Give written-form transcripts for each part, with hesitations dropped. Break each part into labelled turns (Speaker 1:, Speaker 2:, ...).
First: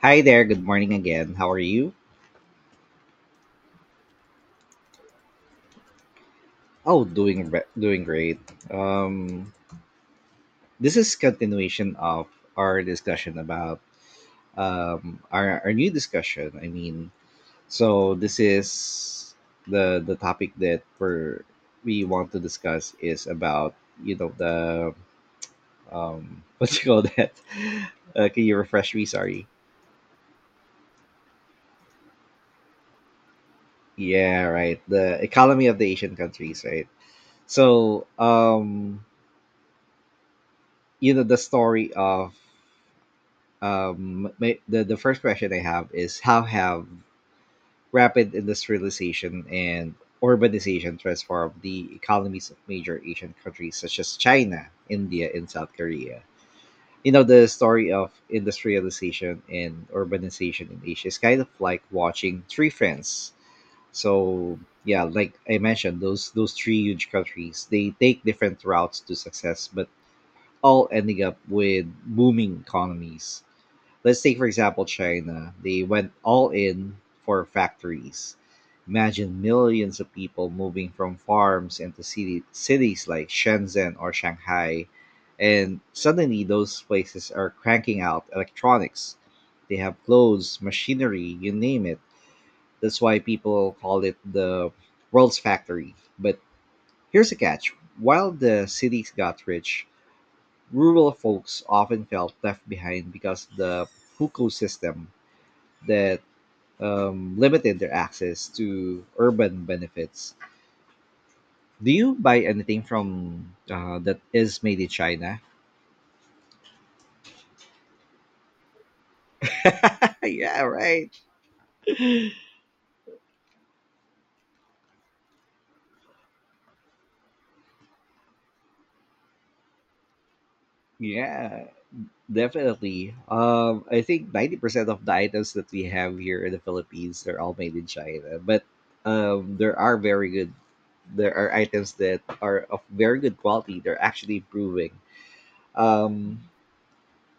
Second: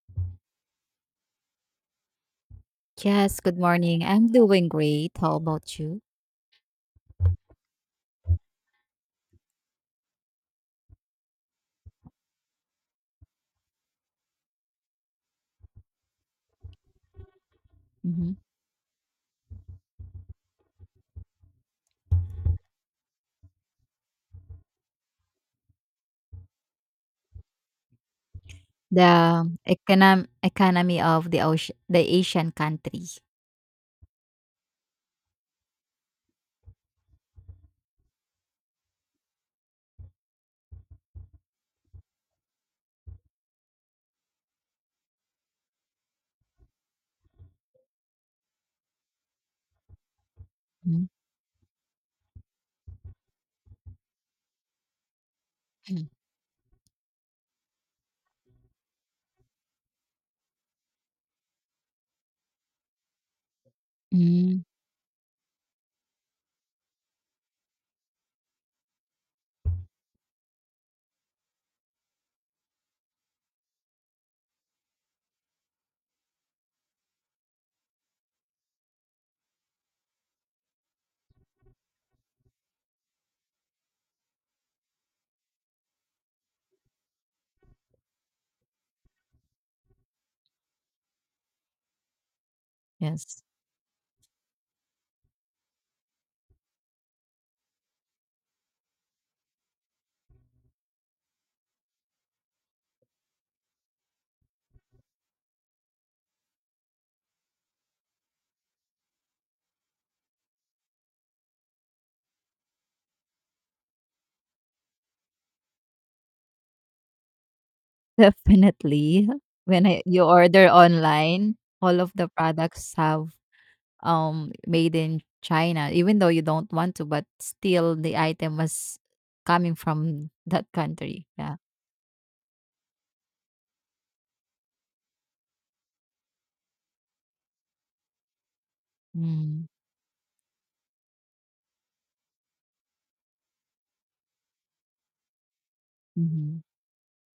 Speaker 1: Hi there. Good morning again. How are you?
Speaker 2: Yes, good morning. I'm doing great. How about you?
Speaker 1: Oh, doing great. Um, this is continuation of our discussion about our new discussion.
Speaker 2: Hmm.
Speaker 1: This is the topic that we want to discuss is about the what do you call that? Can you refresh me? Sorry.
Speaker 2: The economy of the ocean, the Asian country.
Speaker 1: Yeah, right. The economy of the Asian countries, right? So um the story of the first question I have is, how have rapid industrialization and urbanization
Speaker 2: Mhm.
Speaker 1: transformed the economies of major Asian countries such as China, India, and South Korea? You know, the story of industrialization and urbanization in Asia is kind of like watching three friends. So
Speaker 2: Mm.
Speaker 1: yeah, like I mentioned, those three huge countries, they take different routes to success, but all ending up with booming economies. Let's take, for example, China. They went all in for factories. Imagine millions of people moving from farms into cities like Shenzhen or Shanghai. And suddenly, those places are cranking out electronics. They have clothes, machinery, you name it. That's why
Speaker 2: Yes,
Speaker 1: people call it the world's factory. But here's a catch, while the cities got rich, rural folks often felt left behind because the hukou system that limited their access to urban benefits. Do you buy anything from that is made in China?
Speaker 2: definitely. You
Speaker 1: Yeah,
Speaker 2: order
Speaker 1: right.
Speaker 2: online, all of the products have made in China, even though you don't want to, but still the item was coming from that country. Yeah.
Speaker 1: Yeah, definitely. I think 90% of the items that we have here in the Philippines are all made in China, but
Speaker 2: Mm-hmm.
Speaker 1: there are very good. There are items that are of very good quality. They're actually improving. Um,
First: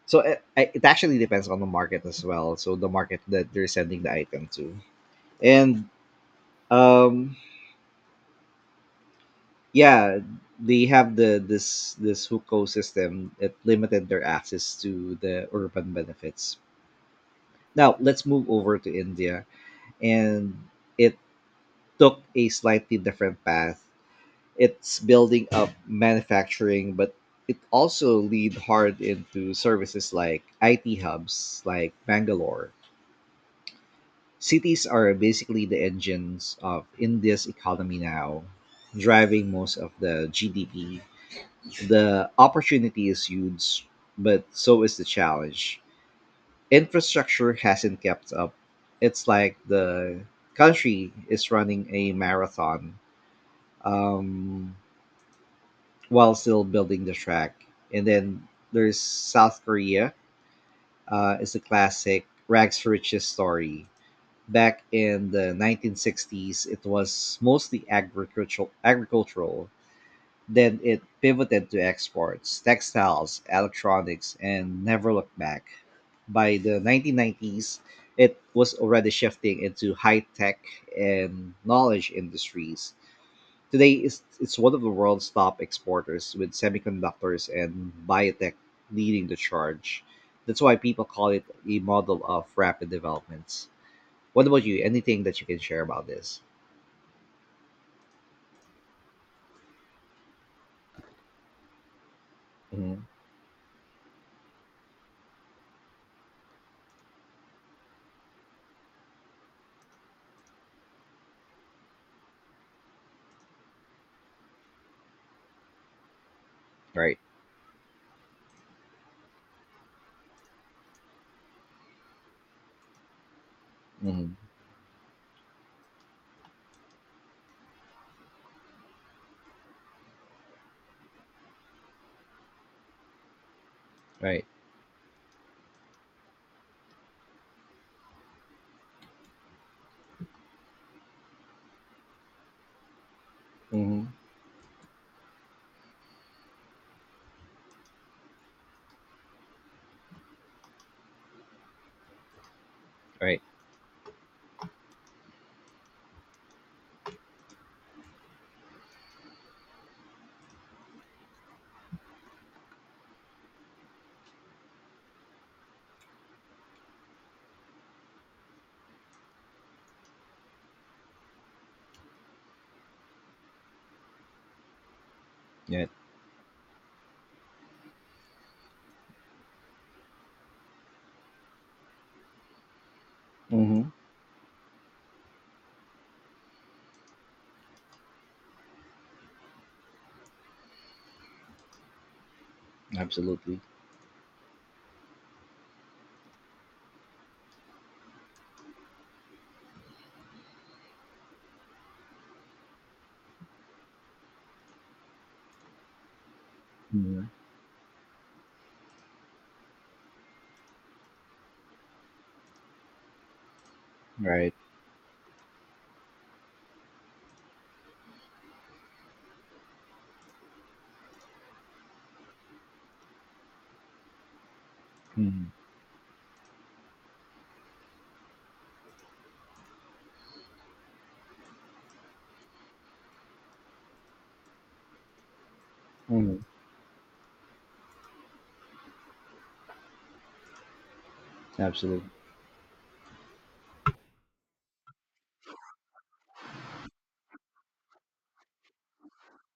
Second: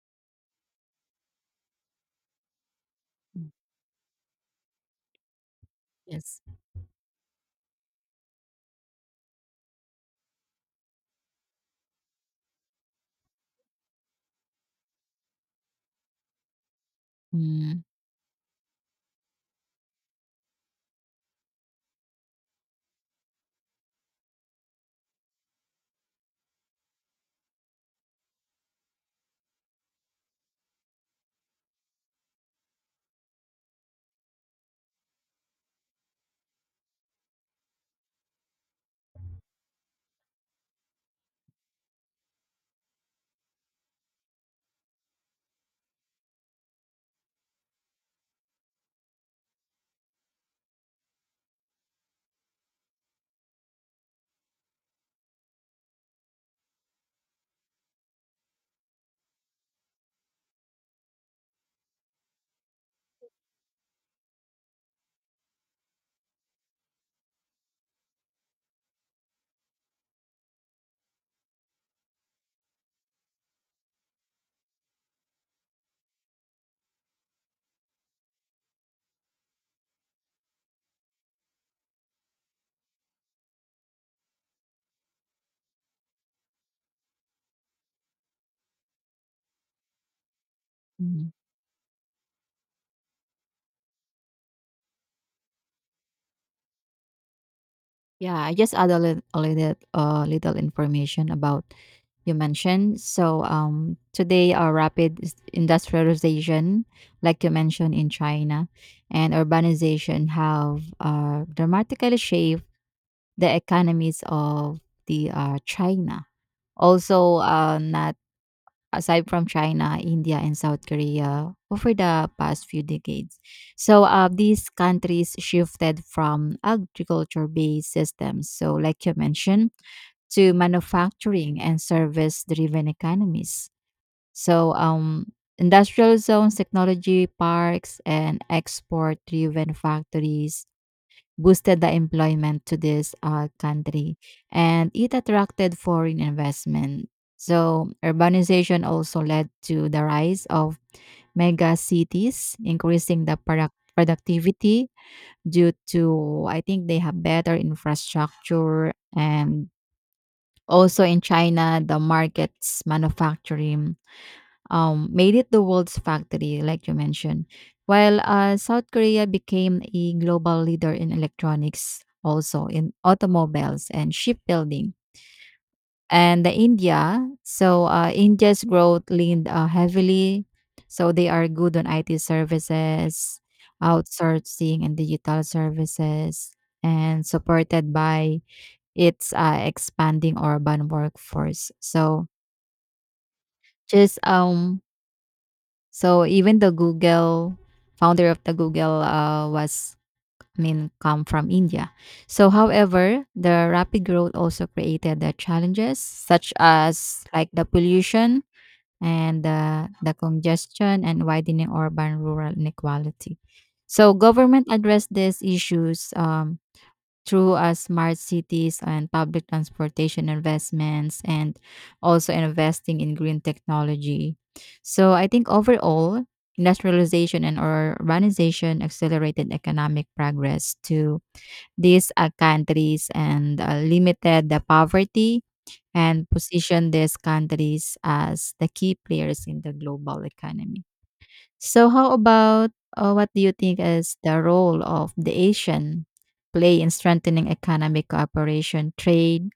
Speaker 1: so it actually depends on the market as well. So the market that they're sending the item to. And
Speaker 2: Yes.
Speaker 1: um yeah they have the this this hukou system that limited their access to the urban benefits.
Speaker 2: Mm-hmm.
Speaker 1: Now let's move over to India, and it took a slightly different path. It's building up manufacturing, but it also lead hard into services like IT hubs like Bangalore. Cities are basically the engines of India's economy now, driving most of the GDP. The opportunity is huge, but so is the challenge. Infrastructure hasn't kept up. It's like the country is running a marathon um, while still building the track. And then there's South Korea, is a classic rags to riches story. Back in the 1960s, it was mostly agricultural. Then it pivoted to exports, textiles, electronics, and never looked back. By the 1990s, it was already shifting into high tech and knowledge industries. Today, it's one of the world's top exporters, with semiconductors and biotech leading the charge. That's why people call it a model of rapid developments. What about you? Anything that you can share about this?
Speaker 2: Yeah, I just add a little, little information about you mentioned.
Speaker 1: Hmm.
Speaker 2: Today, our rapid industrialization, like you mentioned in China, and urbanization have dramatically shaped the economies of the China.
Speaker 1: Right.
Speaker 2: Also, not aside from China, India, and South Korea over the past few decades. So
Speaker 1: Hmm.
Speaker 2: these countries shifted from agriculture-based systems, so like you mentioned, to manufacturing and service-driven economies.
Speaker 1: Right.
Speaker 2: So um, Industrial zones, technology parks, and export-driven factories boosted the employment to this
Speaker 1: Hmm.
Speaker 2: country, and it attracted foreign investment. So, urbanization also led to the rise of mega cities, increasing the
Speaker 1: Right.
Speaker 2: productivity due to, I think, they have better infrastructure. And also in China, the markets, manufacturing, made it the world's factory, like you mentioned. While South Korea became a global leader in electronics, also in automobiles and shipbuilding.
Speaker 1: Yeah.
Speaker 2: And the India, so India's growth leaned heavily. So they are good on IT services,
Speaker 1: Hmm.
Speaker 2: outsourcing and digital services, and supported by its expanding urban workforce.
Speaker 1: Absolutely.
Speaker 2: Just um So even the Google founder of the Google was, I mean, come from India. So however, the rapid growth also created the challenges such as
Speaker 1: Hmm.
Speaker 2: like the pollution and the congestion and widening urban rural inequality. So
Speaker 1: Right.
Speaker 2: government addressed these issues through smart cities and public transportation investments and also investing in green technology. So I think
Speaker 1: Hmm.
Speaker 2: overall, industrialization and urbanization accelerated economic progress to these countries and limited the poverty and
Speaker 1: Hmm.
Speaker 2: positioned these countries as the key players in the global economy. So
Speaker 1: Absolutely.
Speaker 2: how about, what do you think is the role of the Asian play in strengthening economic cooperation, trade,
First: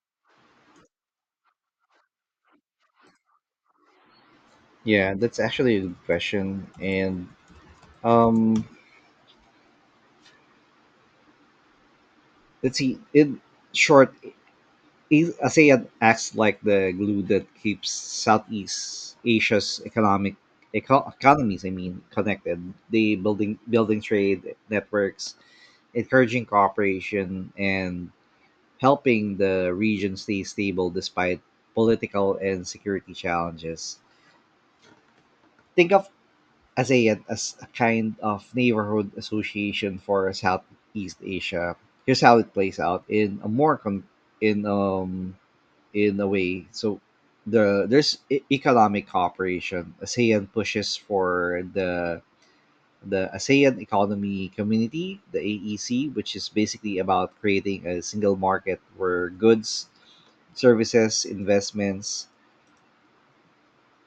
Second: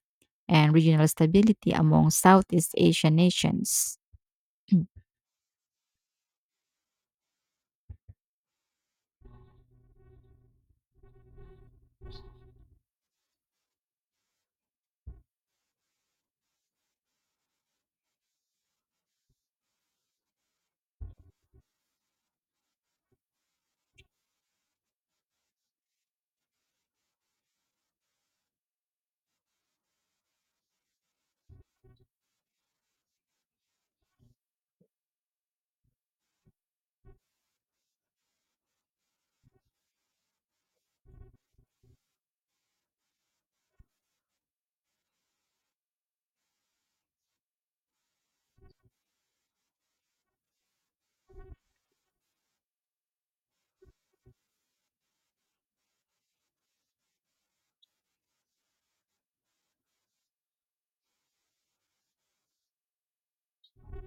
Speaker 2: and regional stability among Southeast Asian nations?
Speaker 1: Yeah, that's actually a good question. And um, let's see. In short, ASEAN acts like the glue that keeps Southeast Asia's economies connected. They building trade networks, encouraging cooperation, and helping the region stay stable despite political and security challenges. Think of ASEAN as a kind of neighborhood association for Southeast Asia. Here's how it plays out in a more con- in um in a way. So there's economic cooperation. ASEAN pushes for the ASEAN Economy Community, the AEC, which is basically about creating a single market where goods, services, investments,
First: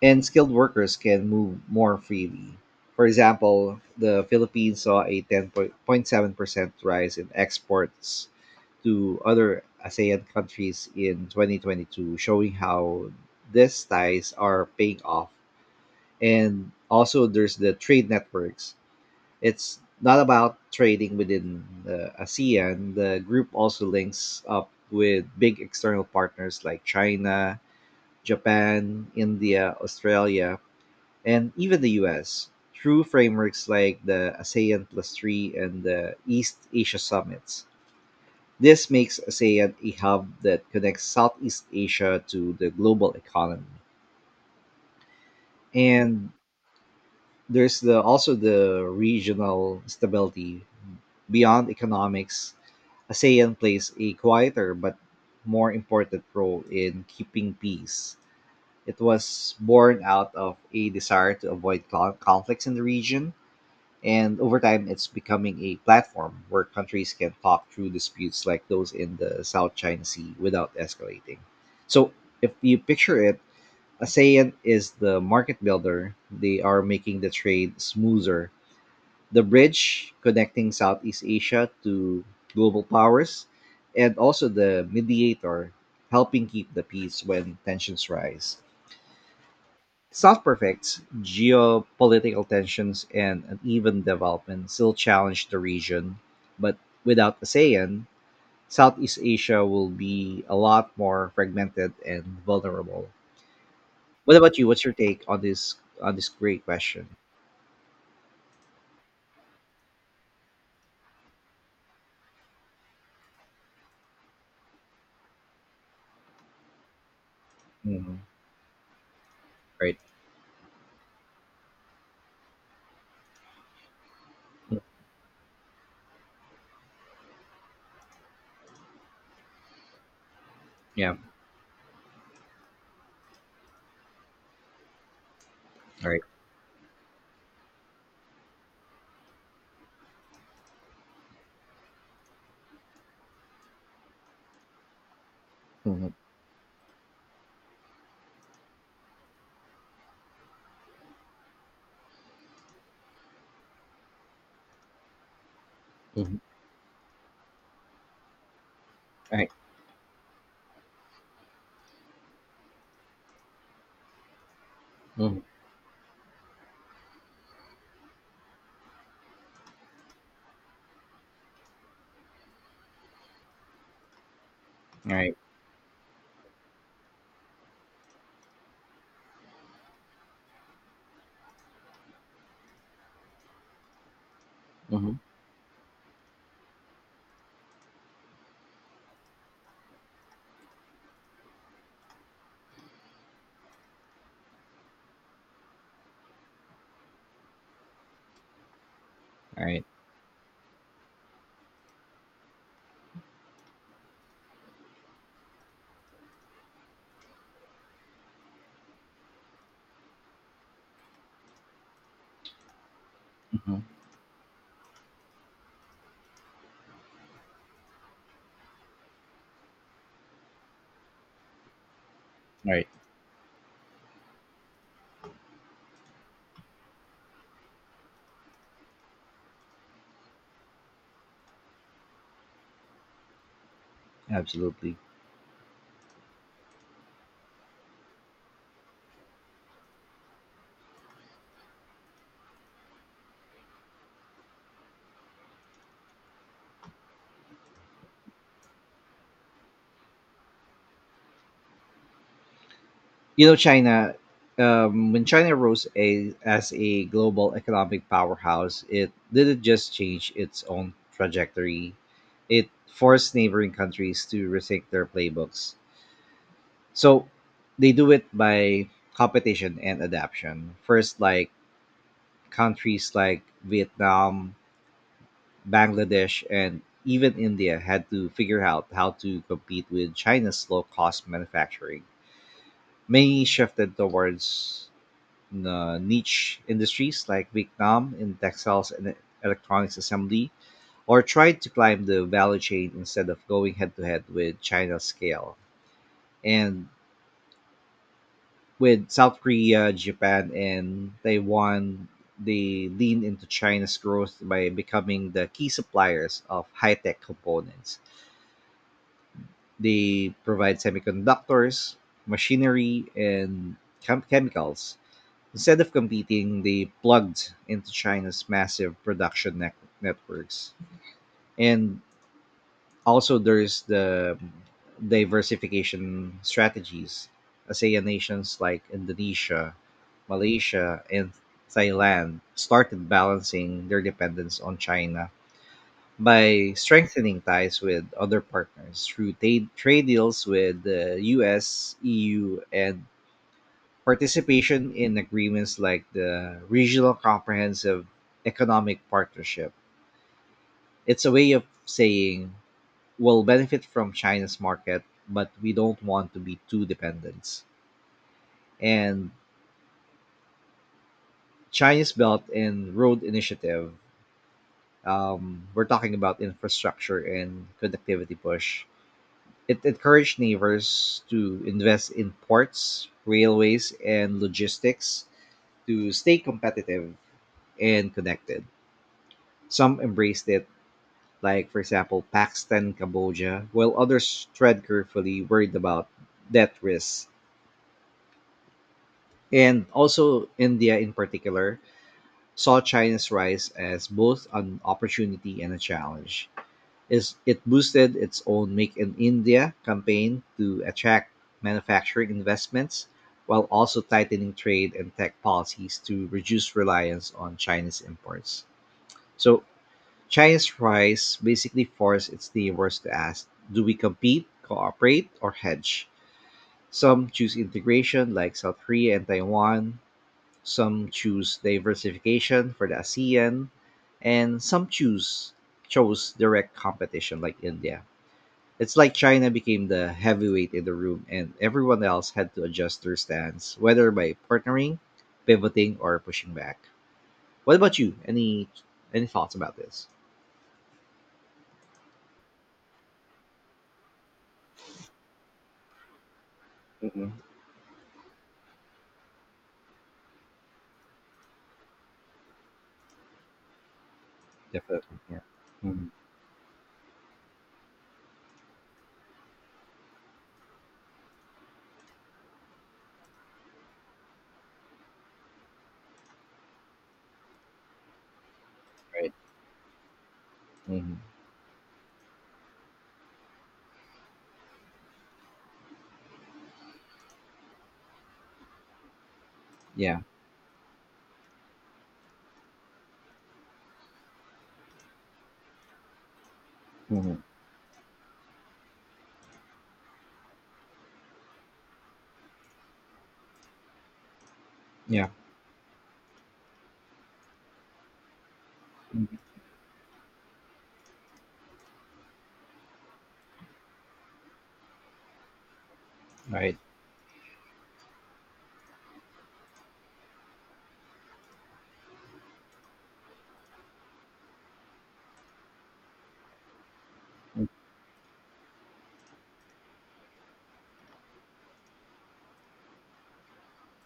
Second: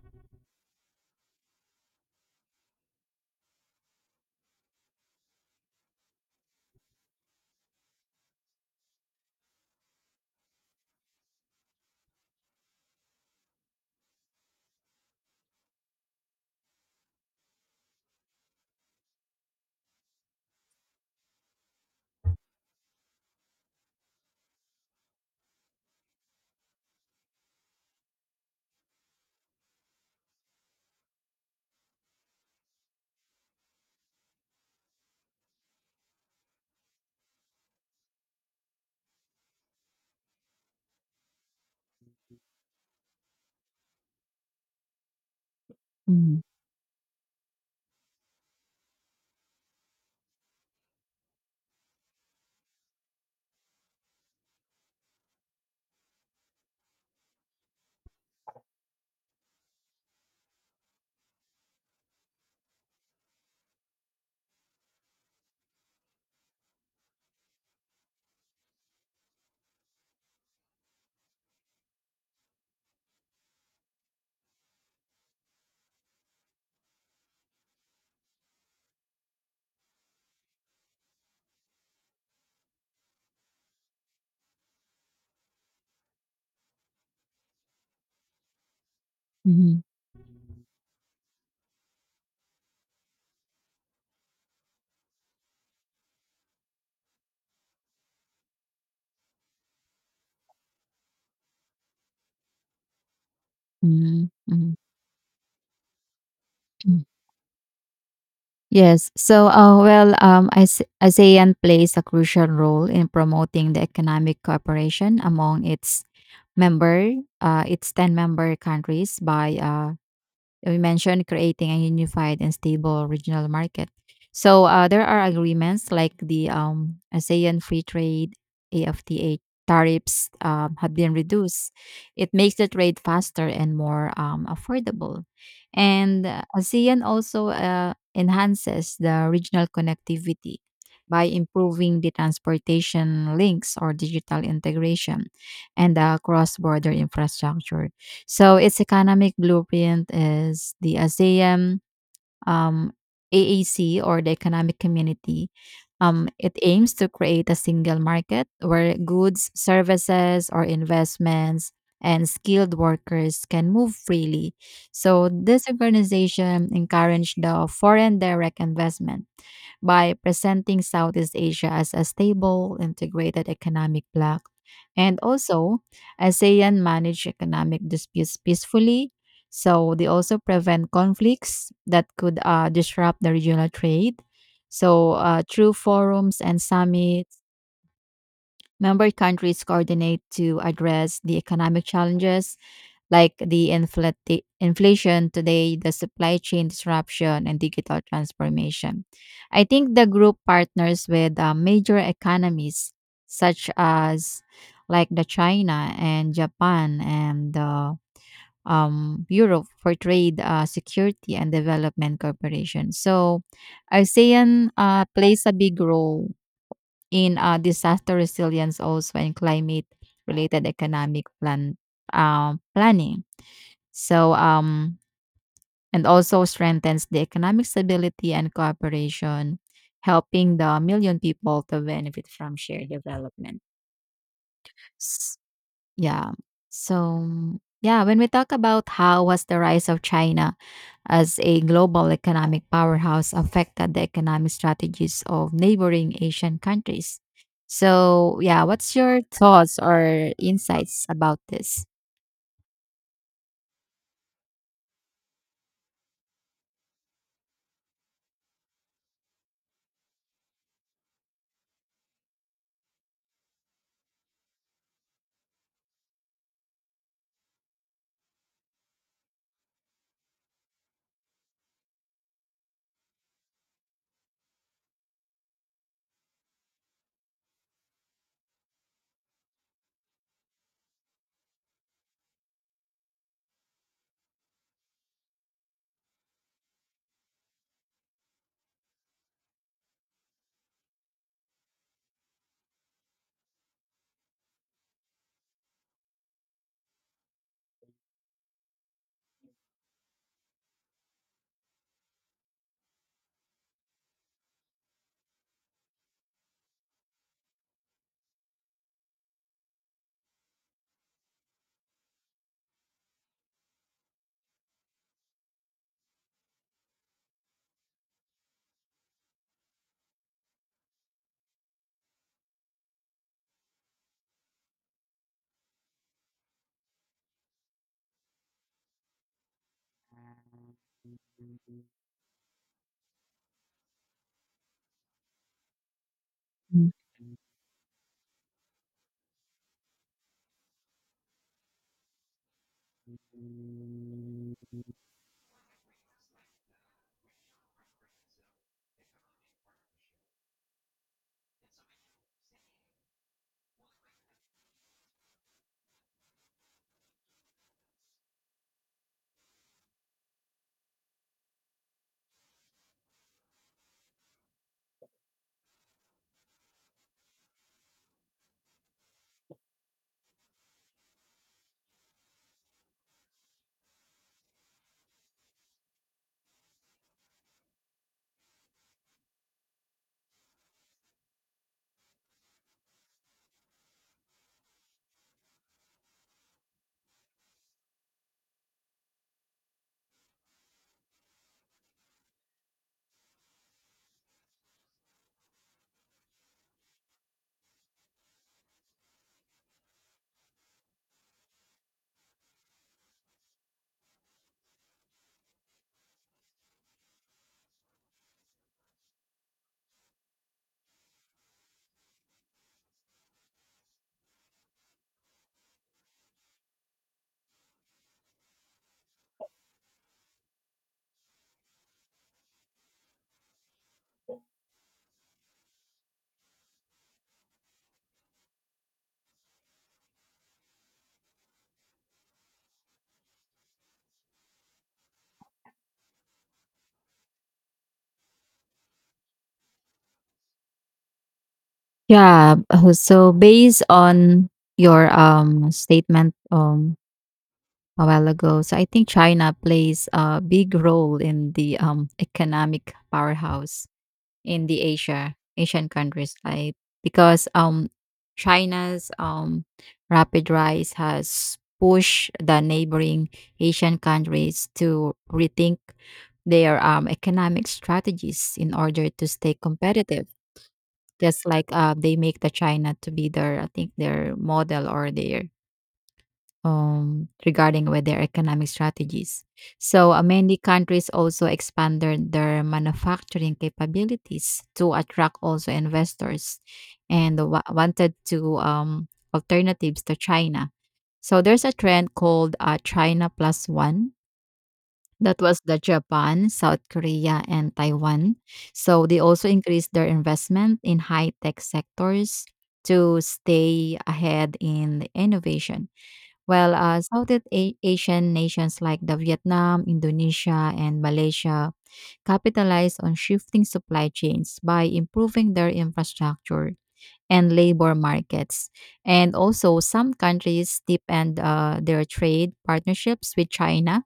Speaker 1: and skilled workers can move more freely. For example, the Philippines saw a 10.7% rise in exports to other ASEAN countries in 2022, showing how these ties are paying off. And also, there's the trade networks. It's not about trading within the ASEAN. The group also links up with big external partners like China, Japan, India, Australia, and even the US through frameworks like the ASEAN Plus 3 and the East Asia Summits. This makes ASEAN a hub that connects Southeast Asia to the global economy. And
Speaker 2: Mm.
Speaker 1: there's the also the regional stability beyond economics. ASEAN plays a quieter but more important role in keeping peace. It was born out of a desire to avoid conflicts in the region. And over time, it's becoming a platform where countries can talk through disputes like those in the South China Sea without escalating. So, if you picture it, ASEAN is the market builder. They are making the trade smoother. The bridge connecting Southeast Asia to global powers, and also the mediator helping keep the peace when tensions rise.
Speaker 2: Mhm,
Speaker 1: South prefects geopolitical tensions, and uneven development still challenge the region, but without ASEAN, Southeast Asia will be a lot more fragmented and vulnerable.
Speaker 2: mhm,
Speaker 1: What
Speaker 2: mhm,
Speaker 1: about you?
Speaker 2: mhm,
Speaker 1: What's your take on this great
Speaker 2: mm.
Speaker 1: question?
Speaker 2: Yes. So, ASEAN plays a crucial role in promoting the economic cooperation among its member. It's 10
Speaker 1: Hmm.
Speaker 2: member countries by
Speaker 1: Right.
Speaker 2: we mentioned, creating a unified and stable regional market. So
Speaker 1: Mm.
Speaker 2: there are agreements like the ASEAN Free Trade, AFTA, tariffs have been
Speaker 1: Yeah.
Speaker 2: reduced. It makes the trade faster and more affordable.
Speaker 1: All right.
Speaker 2: And ASEAN also enhances the regional connectivity by improving the transportation links or digital integration and
Speaker 1: Mm-hmm.
Speaker 2: the cross border infrastructure. So its economic blueprint is the ASEAN, um, AAC or the Economic Community.
Speaker 1: Mm-hmm.
Speaker 2: It aims to create a single market where
Speaker 1: All
Speaker 2: goods,
Speaker 1: right.
Speaker 2: services, or investments and skilled workers can move freely. So
Speaker 1: Mm-hmm.
Speaker 2: this organization encouraged the foreign direct investment by presenting Southeast Asia as a stable, integrated economic bloc.
Speaker 1: All
Speaker 2: And
Speaker 1: right.
Speaker 2: also, ASEAN manage economic disputes peacefully. So they also prevent conflicts that could disrupt the regional trade. So
Speaker 1: Mm-hmm.
Speaker 2: through forums and summits, member countries coordinate to address the economic challenges like the inflation today, the supply chain disruption, and digital transformation. I
Speaker 1: All right.
Speaker 2: think the group partners with major economies such as like the China and Japan and Europe for trade, security, and development cooperation. So,
Speaker 1: Mm-hmm. All
Speaker 2: ASEAN plays a big role in disaster resilience also and climate related economic
Speaker 1: right.
Speaker 2: planning, so and also strengthens the economic stability and cooperation, helping the million people to benefit from shared development.
Speaker 1: Absolutely.
Speaker 2: Yeah. So, yeah, when we talk about how was the rise of China as a global economic powerhouse affected the economic strategies of neighboring Asian countries. So, yeah, what's your thoughts or insights about this?
Speaker 1: You know, China, when China rose as a global economic powerhouse, it didn't just change its own trajectory, it forced neighboring countries to rethink their playbooks. So they do it by competition and adaptation. First, like countries like Vietnam, Bangladesh, and even India had to figure out how to compete with China's low cost manufacturing. Many shifted towards niche industries like Vietnam in textiles and electronics assembly, or tried to climb the value chain instead of going head to head with China's scale. And with South Korea, Japan, and Taiwan, they lean into China's growth by becoming the key suppliers of high tech components. They provide semiconductors, machinery, and chemicals. Instead of competing, they plugged into China's massive networks. And also, there's the diversification strategies. ASEAN nations like Indonesia, Malaysia, and Thailand started balancing their dependence on China by strengthening ties with other partners through trade deals with the US, EU, and Participation in agreements like the Regional Comprehensive Economic Partnership. It's a way of saying we'll benefit from China's market, but we don't want to be too dependent. And China's Belt and Road Initiative, we're talking about infrastructure and connectivity push. It encouraged neighbors to invest in ports, railways, and logistics to stay competitive and connected. Some embraced it, like, for example, Pakistan, Cambodia, while others tread carefully, worried about death risks. And also, India in particular saw China's rise as both an opportunity and a challenge. It boosted its own Make in India campaign to attract manufacturing investments, while also tightening trade and tech policies to reduce reliance on Chinese imports. So, China's rise basically forced its neighbors to ask, do we compete, cooperate, or hedge? Some choose integration, like South Korea and Taiwan, some choose diversification for the ASEAN, and some choose chose direct competition like India. It's like China became the heavyweight in the room and everyone else had to adjust their stance, whether by partnering, pivoting, or pushing back. What about you? Any thoughts about this?
Speaker 2: Yeah. So based on your statement a while ago, so I think China plays a big role in the economic powerhouse in the
Speaker 1: Definitely, yeah.
Speaker 2: Asian
Speaker 1: Mhm,
Speaker 2: countries, right? Because China's rapid rise has pushed the neighboring Asian countries to rethink their economic strategies in order to
Speaker 1: right.
Speaker 2: stay competitive,
Speaker 1: Mhm.
Speaker 2: just like they make the China to be their, I think, their model or their regarding with their economic strategies. So
Speaker 1: Yeah.
Speaker 2: many countries also expanded their manufacturing capabilities to attract also investors and
Speaker 1: Mhm.
Speaker 2: wanted to alternatives to China. So there's a trend called China plus one,
Speaker 1: Yeah.
Speaker 2: that was the Japan, South Korea, and Taiwan. So they
Speaker 1: Mhm.
Speaker 2: also increased their investment in high-tech sectors to stay ahead in the innovation. While
Speaker 1: Right.
Speaker 2: Southeast Asian nations like the Vietnam, Indonesia, and Malaysia capitalized on shifting supply chains by improving their infrastructure and
Speaker 1: Mm,
Speaker 2: labor markets. And also, some countries deepened their trade partnerships with China,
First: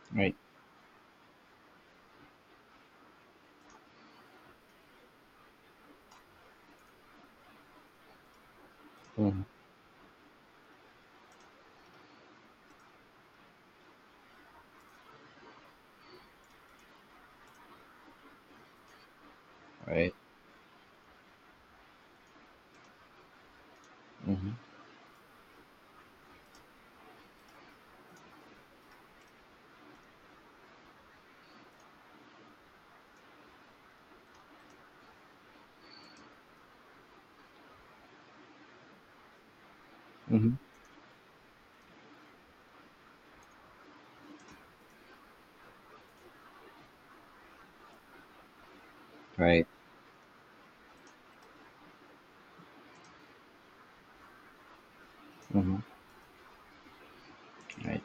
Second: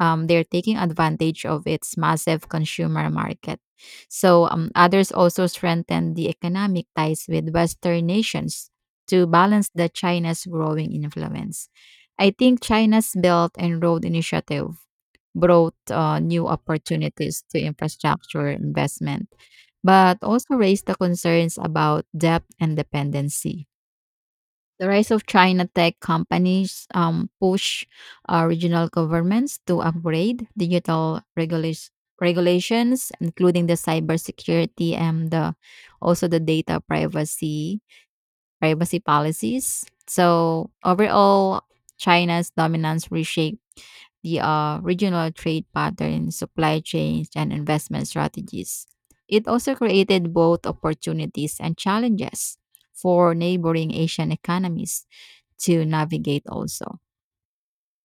Speaker 1: right.
Speaker 2: they're taking advantage of its massive consumer market. So, others also strengthen the economic ties with Western nations to
Speaker 1: Mhm.
Speaker 2: balance the China's growing influence. I think China's Belt and Road Initiative brought new opportunities to infrastructure investment,
Speaker 1: Right.
Speaker 2: but also raised the concerns about debt and dependency.
Speaker 1: Mhm.
Speaker 2: The rise of China tech companies push regional governments to upgrade digital regulations, including the cybersecurity and the, also the data privacy policies.
Speaker 1: Mhm.
Speaker 2: So overall, China's dominance reshaped the regional trade patterns, supply chains, and investment strategies. It
Speaker 1: Right.
Speaker 2: also created both opportunities and challenges for neighboring Asian economies
Speaker 1: Mhm.
Speaker 2: to navigate also.
Speaker 1: Right.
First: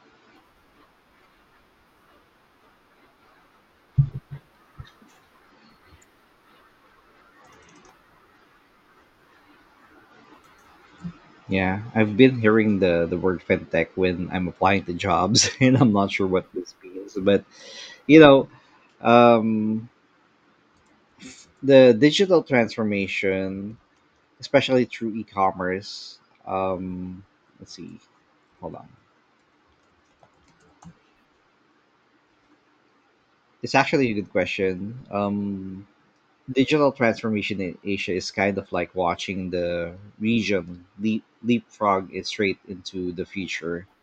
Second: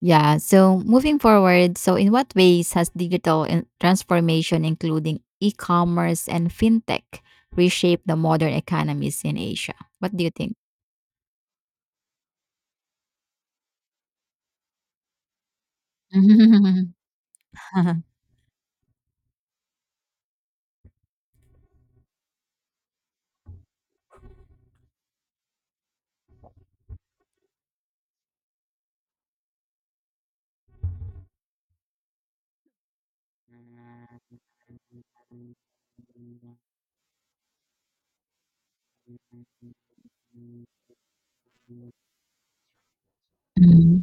Speaker 2: Yeah, so moving forward, so in what ways has digital transformation, including e commerce and fintech, reshaped the modern economies in Asia? What do you think?
Speaker 1: Yeah, I've been hearing the word fintech when I'm applying to jobs, and I'm not sure what this
Speaker 2: Mhm.
Speaker 1: means. But you know, um, the digital transformation, especially through e-commerce. Um, let's see. Hold on. It's actually a good question. Digital transformation in Asia is kind of like watching the region leapfrog it straight into the future
Speaker 2: Mhm,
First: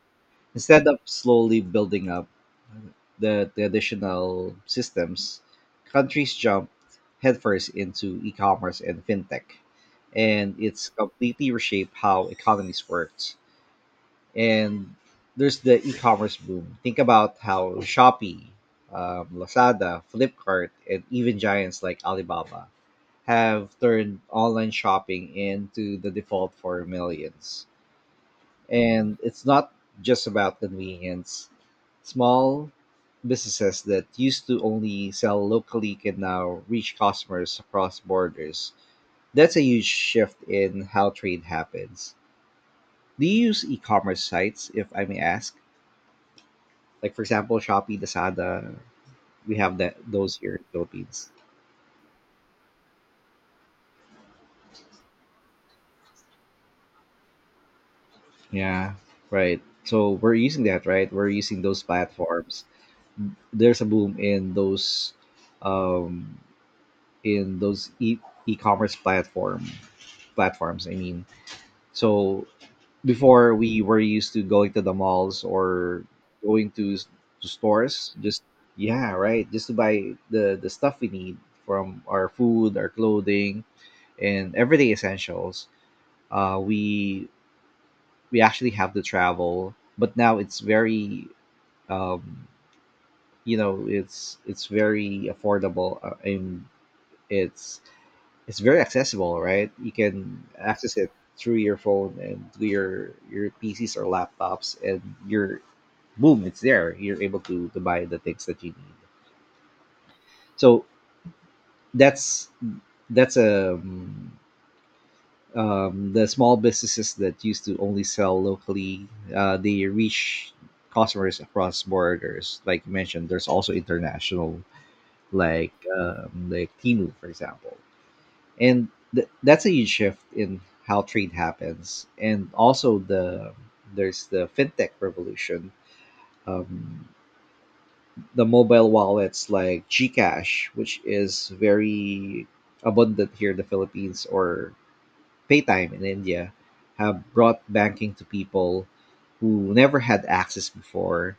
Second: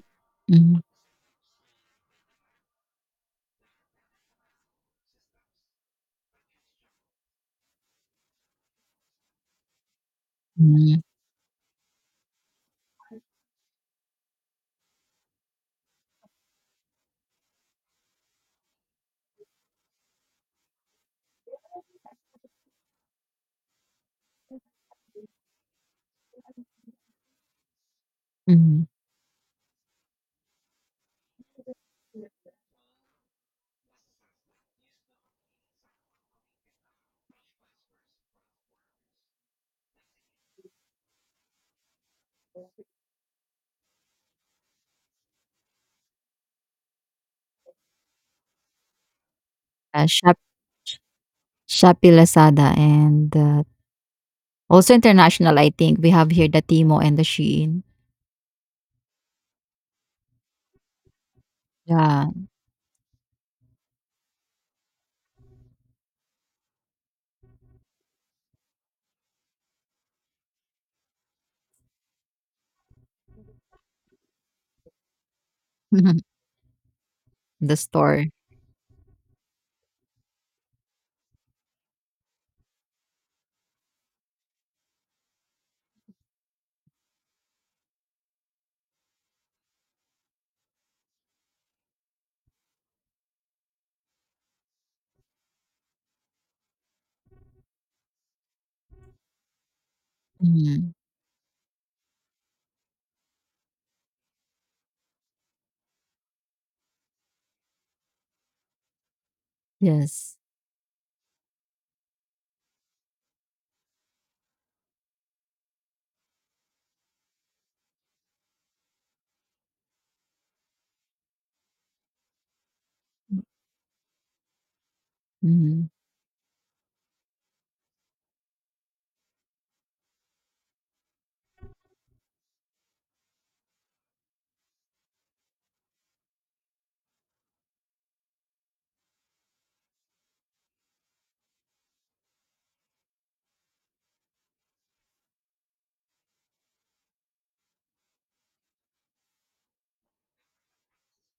Speaker 2: mhm,
Speaker 1: instead of slowly building up the traditional systems. Countries jump headfirst into e-commerce and fintech, and it's
Speaker 2: mhm.
Speaker 1: completely reshaped how economies work. And there's the e-commerce boom. Think about how Shopee, Lazada, Flipkart, and even giants like Alibaba have turned online shopping into the default for millions.
Speaker 2: Mhm.
Speaker 1: And it's not just about convenience. Small businesses that used to only sell locally can now reach customers across borders. That's a huge shift in how trade happens. Do you use e-commerce sites, if I may ask? Like for example, Shopee, Lazada, we have that
Speaker 2: Uh, Shop
Speaker 1: those here in the Philippines.
Speaker 2: Shopee, Lazada, and, also international, I think. We have here the Timo and the Shein.
Speaker 1: Yeah, right. So we're using that, right? We're using those
Speaker 2: Yeah.
Speaker 1: platforms. There's a boom in um, in those e e-commerce platforms. So before we were used to going to the malls or going to, to
Speaker 2: The
Speaker 1: stores
Speaker 2: store.
Speaker 1: just, yeah, right, just to buy the stuff we need, from our food, our clothing, and everyday essentials. uh we we actually have to travel, but now it's very um it's very affordable, and it's it's very accessible, right? You can
Speaker 2: Mhm.
Speaker 1: access it through your phone and through your PCs or laptops, and you're boom, it's there. You're able to buy the things that you need.
Speaker 2: Yes.
Speaker 1: So that's that's the small businesses that used to only sell locally. They reach customers across borders, like you mentioned. There's also international,
Speaker 2: Mhm.
Speaker 1: like Timu, for example. And that's a huge shift in how trade happens, and also the there's the fintech revolution. um, the mobile wallets like gcash, which is very abundant here in the Philippines, or paytime in India, have brought banking to people who never had access before.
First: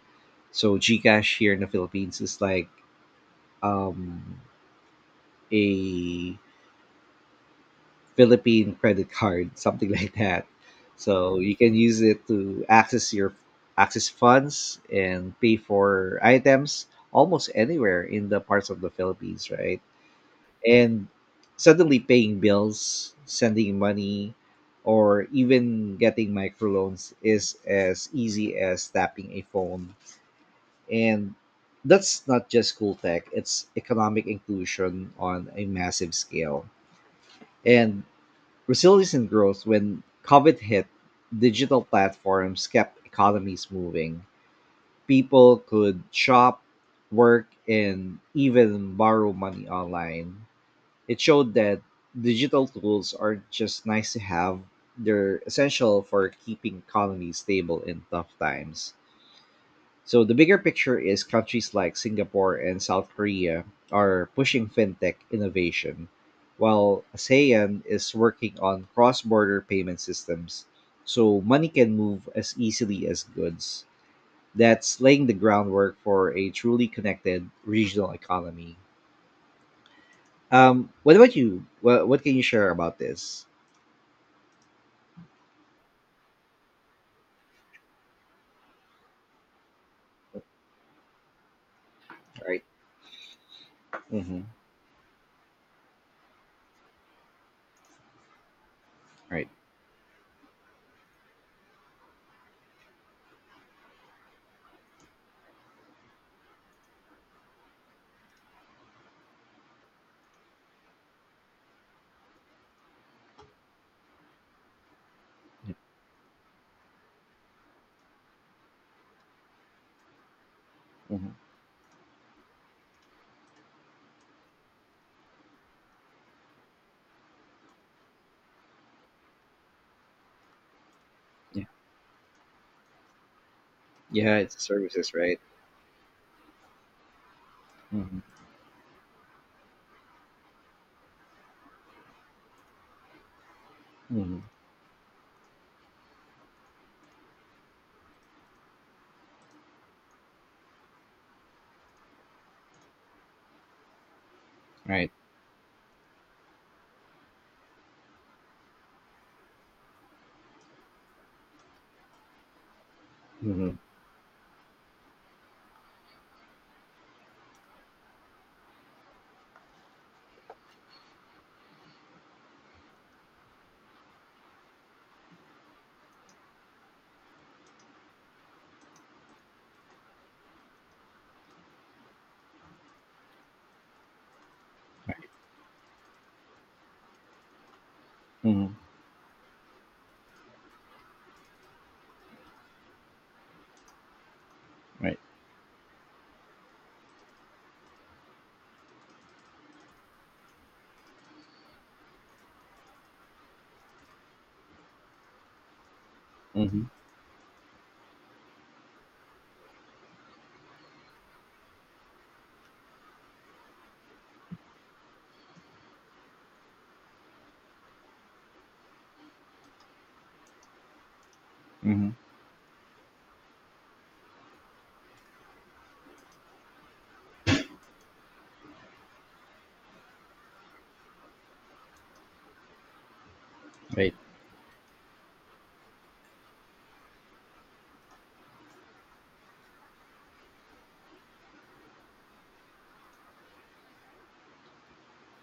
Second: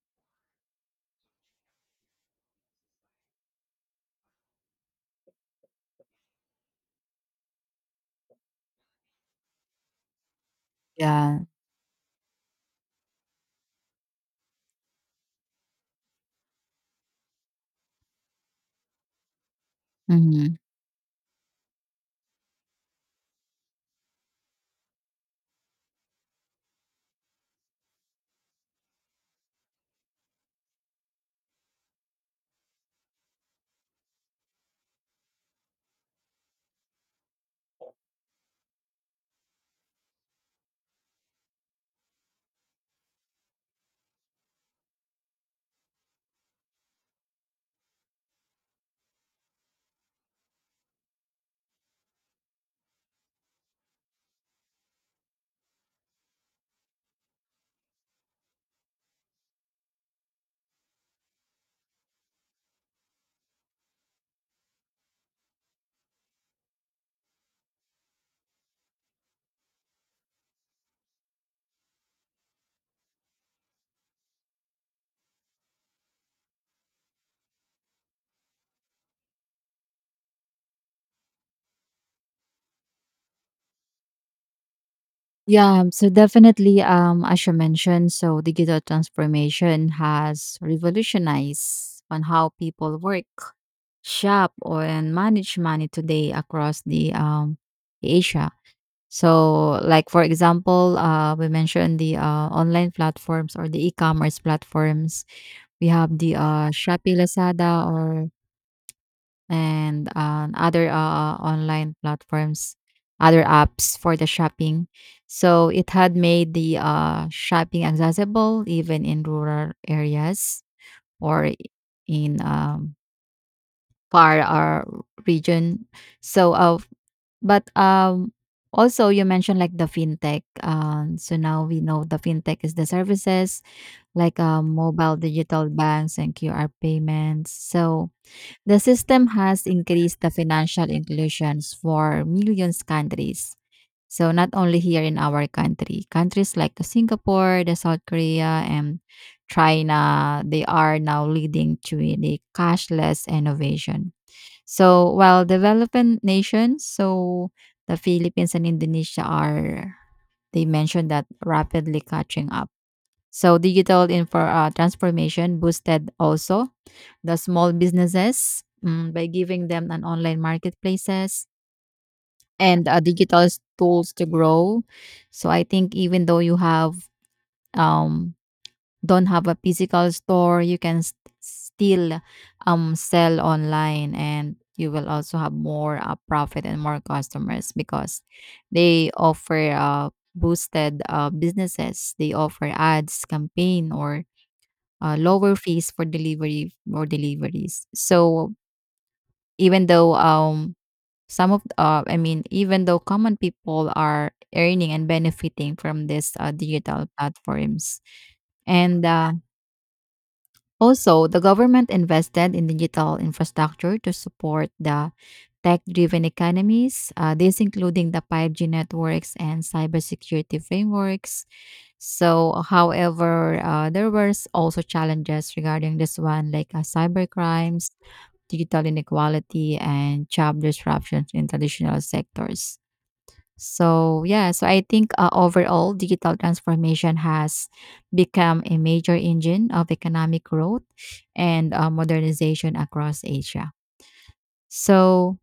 Speaker 1: So gcash here in the Philippines is like um, a Philippine credit card, something like that. So
Speaker 2: Yeah.
Speaker 1: you can use it to access your access funds and pay for items almost anywhere in the parts of the Philippines, right?
Speaker 2: Mhm.
Speaker 1: And suddenly paying bills, sending money, or even getting microloans is as easy as tapping a phone. And that's not just cool tech, it's economic inclusion on a massive scale. And Resilience grows when COVID hit, digital platforms kept economies moving. People could shop, work, and even borrow money online. It showed that digital tools aren't just nice to have, they're essential for keeping economies stable in tough times. So the bigger picture is, countries like Singapore and South Korea are pushing fintech innovation, while ASEAN is working on cross-border payment systems so money can move as easily as goods. That's laying the groundwork for a truly connected regional economy. What about you? What can you share about this?
Speaker 2: Yeah, so definitely, as you mentioned, so digital transformation has revolutionized on how
Speaker 1: Right.
Speaker 2: people work,
Speaker 1: Mm-hmm.
Speaker 2: shop, or and manage money today across the, Asia.
Speaker 1: Right.
Speaker 2: So, like for example, we mentioned the online platforms or the e-commerce platforms. We have the Shopee, Lazada, or and other online platforms, other apps for the shopping. So it had made the shopping accessible even in rural areas
Speaker 1: Mm-hmm.
Speaker 2: or in far region. So, but, um, also you mentioned like the fintech, so now
Speaker 1: Yeah.
Speaker 2: we know the fintech is the services like,
Speaker 1: Yeah. It's services,
Speaker 2: mobile
Speaker 1: right?
Speaker 2: digital banks and QR payments. So
Speaker 1: Mm-hmm.
Speaker 2: the system has increased the financial inclusions for millions countries. So
Speaker 1: Mm-hmm.
Speaker 2: not only here in our country, countries like the Singapore, the South Korea, and China, they are now leading to the cashless innovation. So
Speaker 1: Right.
Speaker 2: while developing nations, so the Philippines and Indonesia are they mentioned that rapidly catching up. So
Speaker 1: Mm-hmm.
Speaker 2: digital info transformation boosted also the small businesses, by giving them an online marketplaces and digital tools to grow. So I think even though you have um, don't have a physical store, you can still sell online, and you will
Speaker 1: Right.
Speaker 2: also have more profit and more customers because
Speaker 1: Mm-hmm.
Speaker 2: they offer boosted businesses. They offer ads, campaign, or
Speaker 1: Right.
Speaker 2: lower fees for delivery or deliveries. So even though some of I mean even though common people are earning and benefiting from this
Speaker 1: Mm-hmm.
Speaker 2: digital platforms, and also, the government invested in digital infrastructure to support the tech driven economies. This including the 5G networks and cybersecurity frameworks.
Speaker 1: Hmm.
Speaker 2: So, however, there was also challenges regarding this one, like cyber crimes, digital inequality, and job disruptions in traditional sectors.
Speaker 1: Right.
Speaker 2: So yeah, so I think overall digital transformation has become a major engine of economic growth and modernization across Asia. So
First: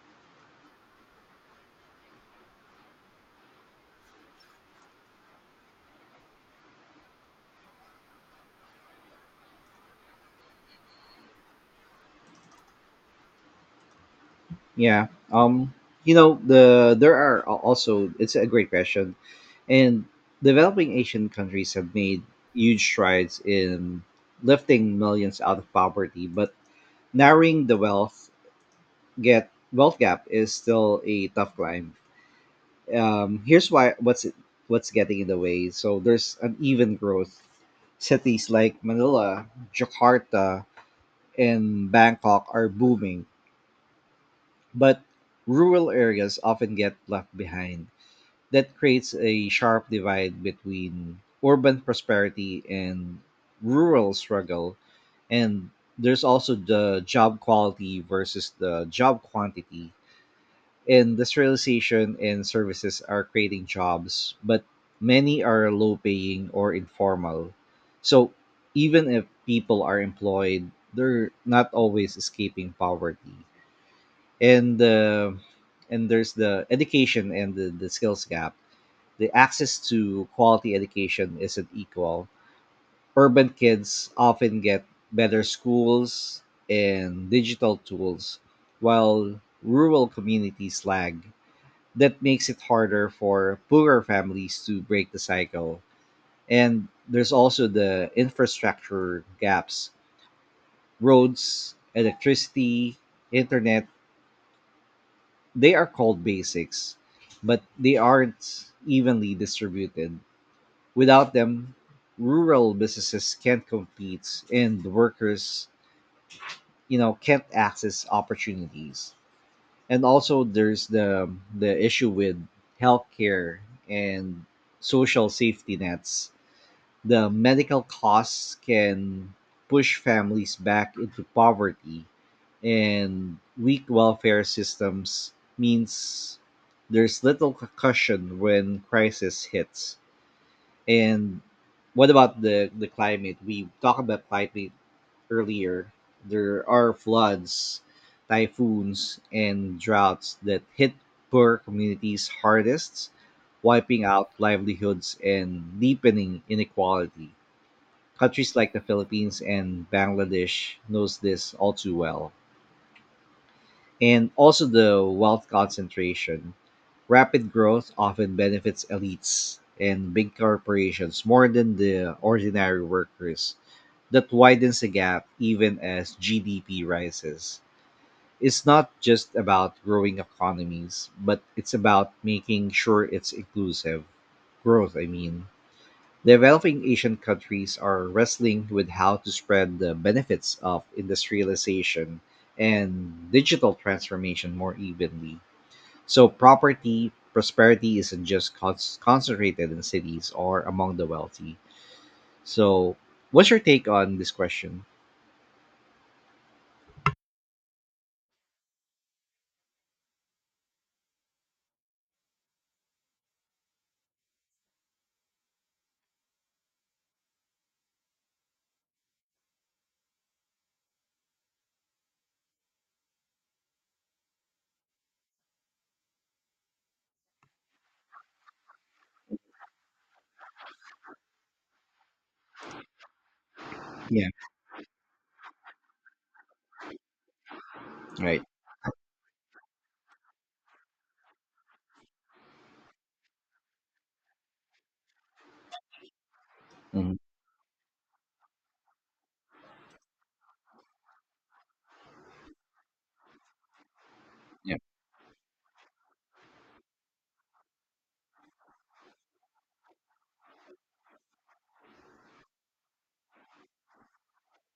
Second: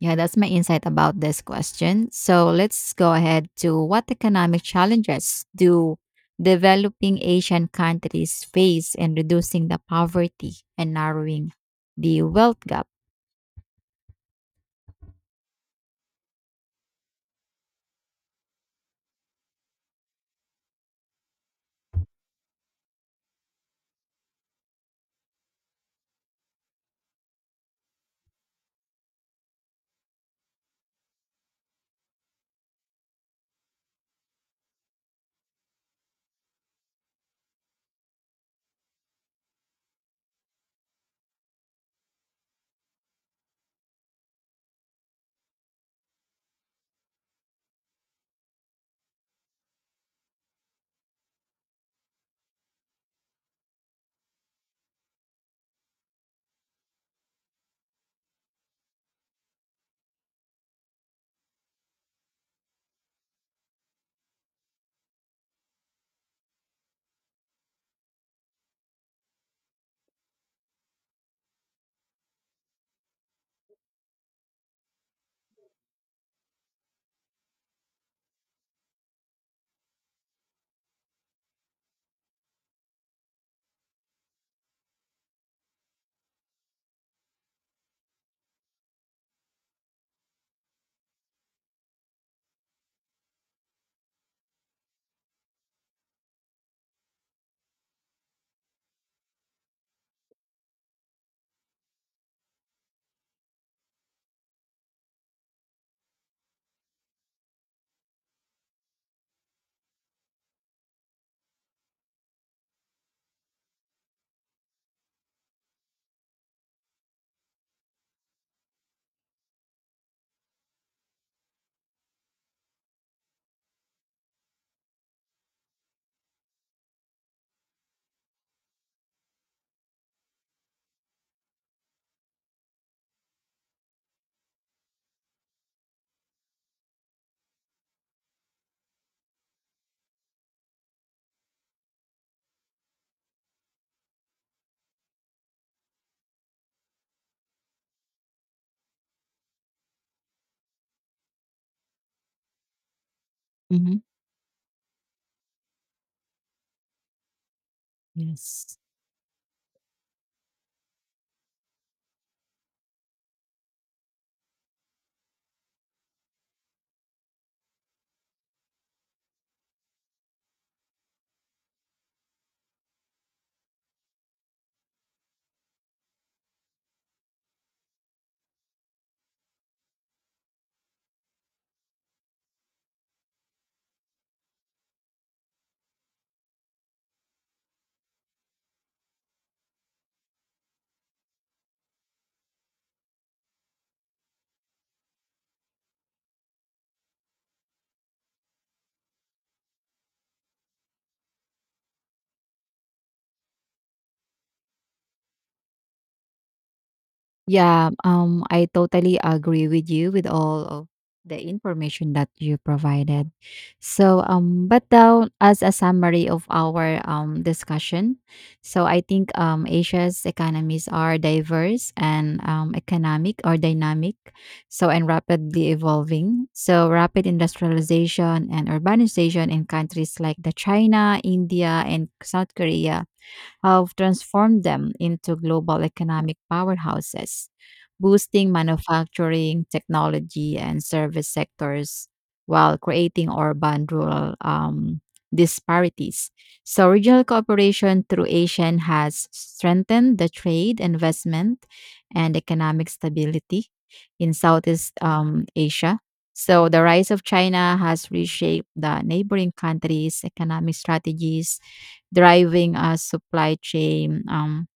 Speaker 2: yeah, that's my insight about this question. So let's go ahead to what economic challenges do developing Asian countries face in reducing the poverty and narrowing the wealth gap?
Speaker 1: Yeah. You know, there are also, it's a great question, and developing Asian countries have made huge strides in lifting millions out of poverty, but narrowing the wealth gap is still a tough climb. Here's why. What's it? What's getting in the way? So there's uneven growth. Cities like Manila, Jakarta, and Bangkok are booming, but rural areas often get left behind. That creates a sharp divide between urban prosperity and rural struggle. And there's also the job quality versus the job quantity. Industrialization and services are creating jobs, but many are low paying or informal. So even if people are employed, they're not always escaping poverty, and uh, and there's the education and the skills gap. The access to quality education isn't equal. Urban kids often get better schools and digital tools, while rural communities lag. That makes it harder for poorer families to break the cycle. And there's also the infrastructure gaps: roads, electricity, internet. They are called basics, but they aren't evenly distributed. Without them, rural businesses can't compete and workers, can't access opportunities. And also there's the issue with healthcare and social safety nets. The medical costs can push families back into poverty, and weak welfare systems means there's little cushion when crisis hits. And what about the climate? We talked about climate earlier. There are floods, typhoons, and droughts that hit poor communities hardest,
Speaker 2: Mhm.
Speaker 1: wiping out livelihoods and deepening inequality. Countries like
Speaker 2: Yes.
Speaker 1: the Philippines and Bangladesh knows this all too well. And also the wealth concentration. Rapid growth often benefits elites and big corporations more than the ordinary workers. That widens the gap even as GDP rises. It's not just about growing economies, but it's about making sure it's inclusive. Growth, I mean. Developing Asian countries are wrestling with how to spread the benefits of industrialization and digital transformation more evenly. So property prosperity isn't just concentrated in cities or among the wealthy. So, what's your take on this question?
Speaker 2: Yeah, I totally agree with you with all of the information that you provided. So, but now as a summary of our discussion, so I think Asia's economies are diverse and economic or dynamic, so and rapidly evolving. So rapid industrialization and urbanization in countries like the China, India, and South Korea have
Speaker 1: Yeah.
Speaker 2: transformed them into global economic powerhouses,
Speaker 1: Right.
Speaker 2: boosting manufacturing, technology, and service sectors while creating urban rural disparities. So,
Speaker 1: Hmm.
Speaker 2: regional cooperation through ASEAN has strengthened the trade, investment, and economic stability in
Speaker 1: Yeah.
Speaker 2: Southeast Asia. So, the rise of China has reshaped the neighboring countries' economic strategies, driving a supply chain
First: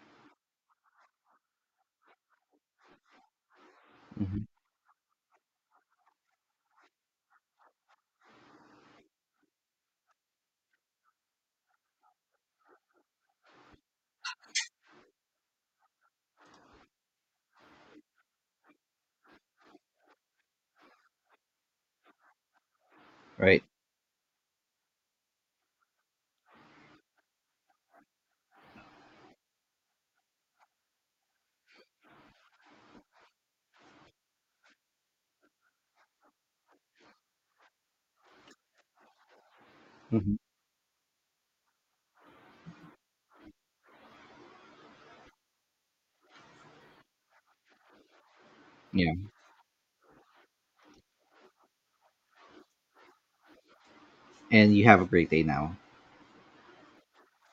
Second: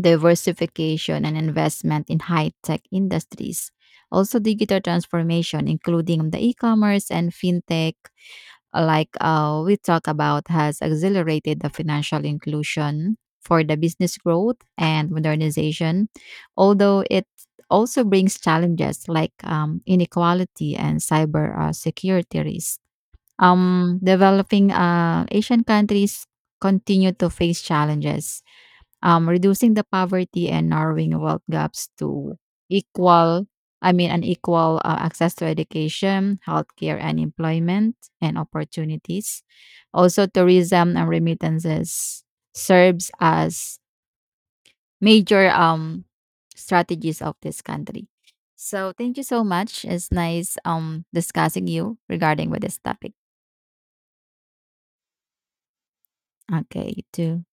Speaker 2: diversification and investment in high-tech industries. Also,
Speaker 1: Hmm.
Speaker 2: digital transformation, including the e-commerce and fintech, like we talked about, has accelerated the financial inclusion for the business growth and modernization. Although it also brings challenges like inequality and cyber security risk.
Speaker 1: Right.
Speaker 2: Developing Asian countries continue to face challenges. Reducing the poverty and narrowing wealth gaps to equal, I mean, an equal access to education, healthcare, and employment and opportunities. Also,
Speaker 1: Hmm.
Speaker 2: tourism and remittances serves as major strategies of this country. So,
Speaker 1: Yeah.
Speaker 2: thank you so much. It's nice discussing you regarding with this topic.
Speaker 1: And you have a great day now.
Speaker 2: Okay, you too.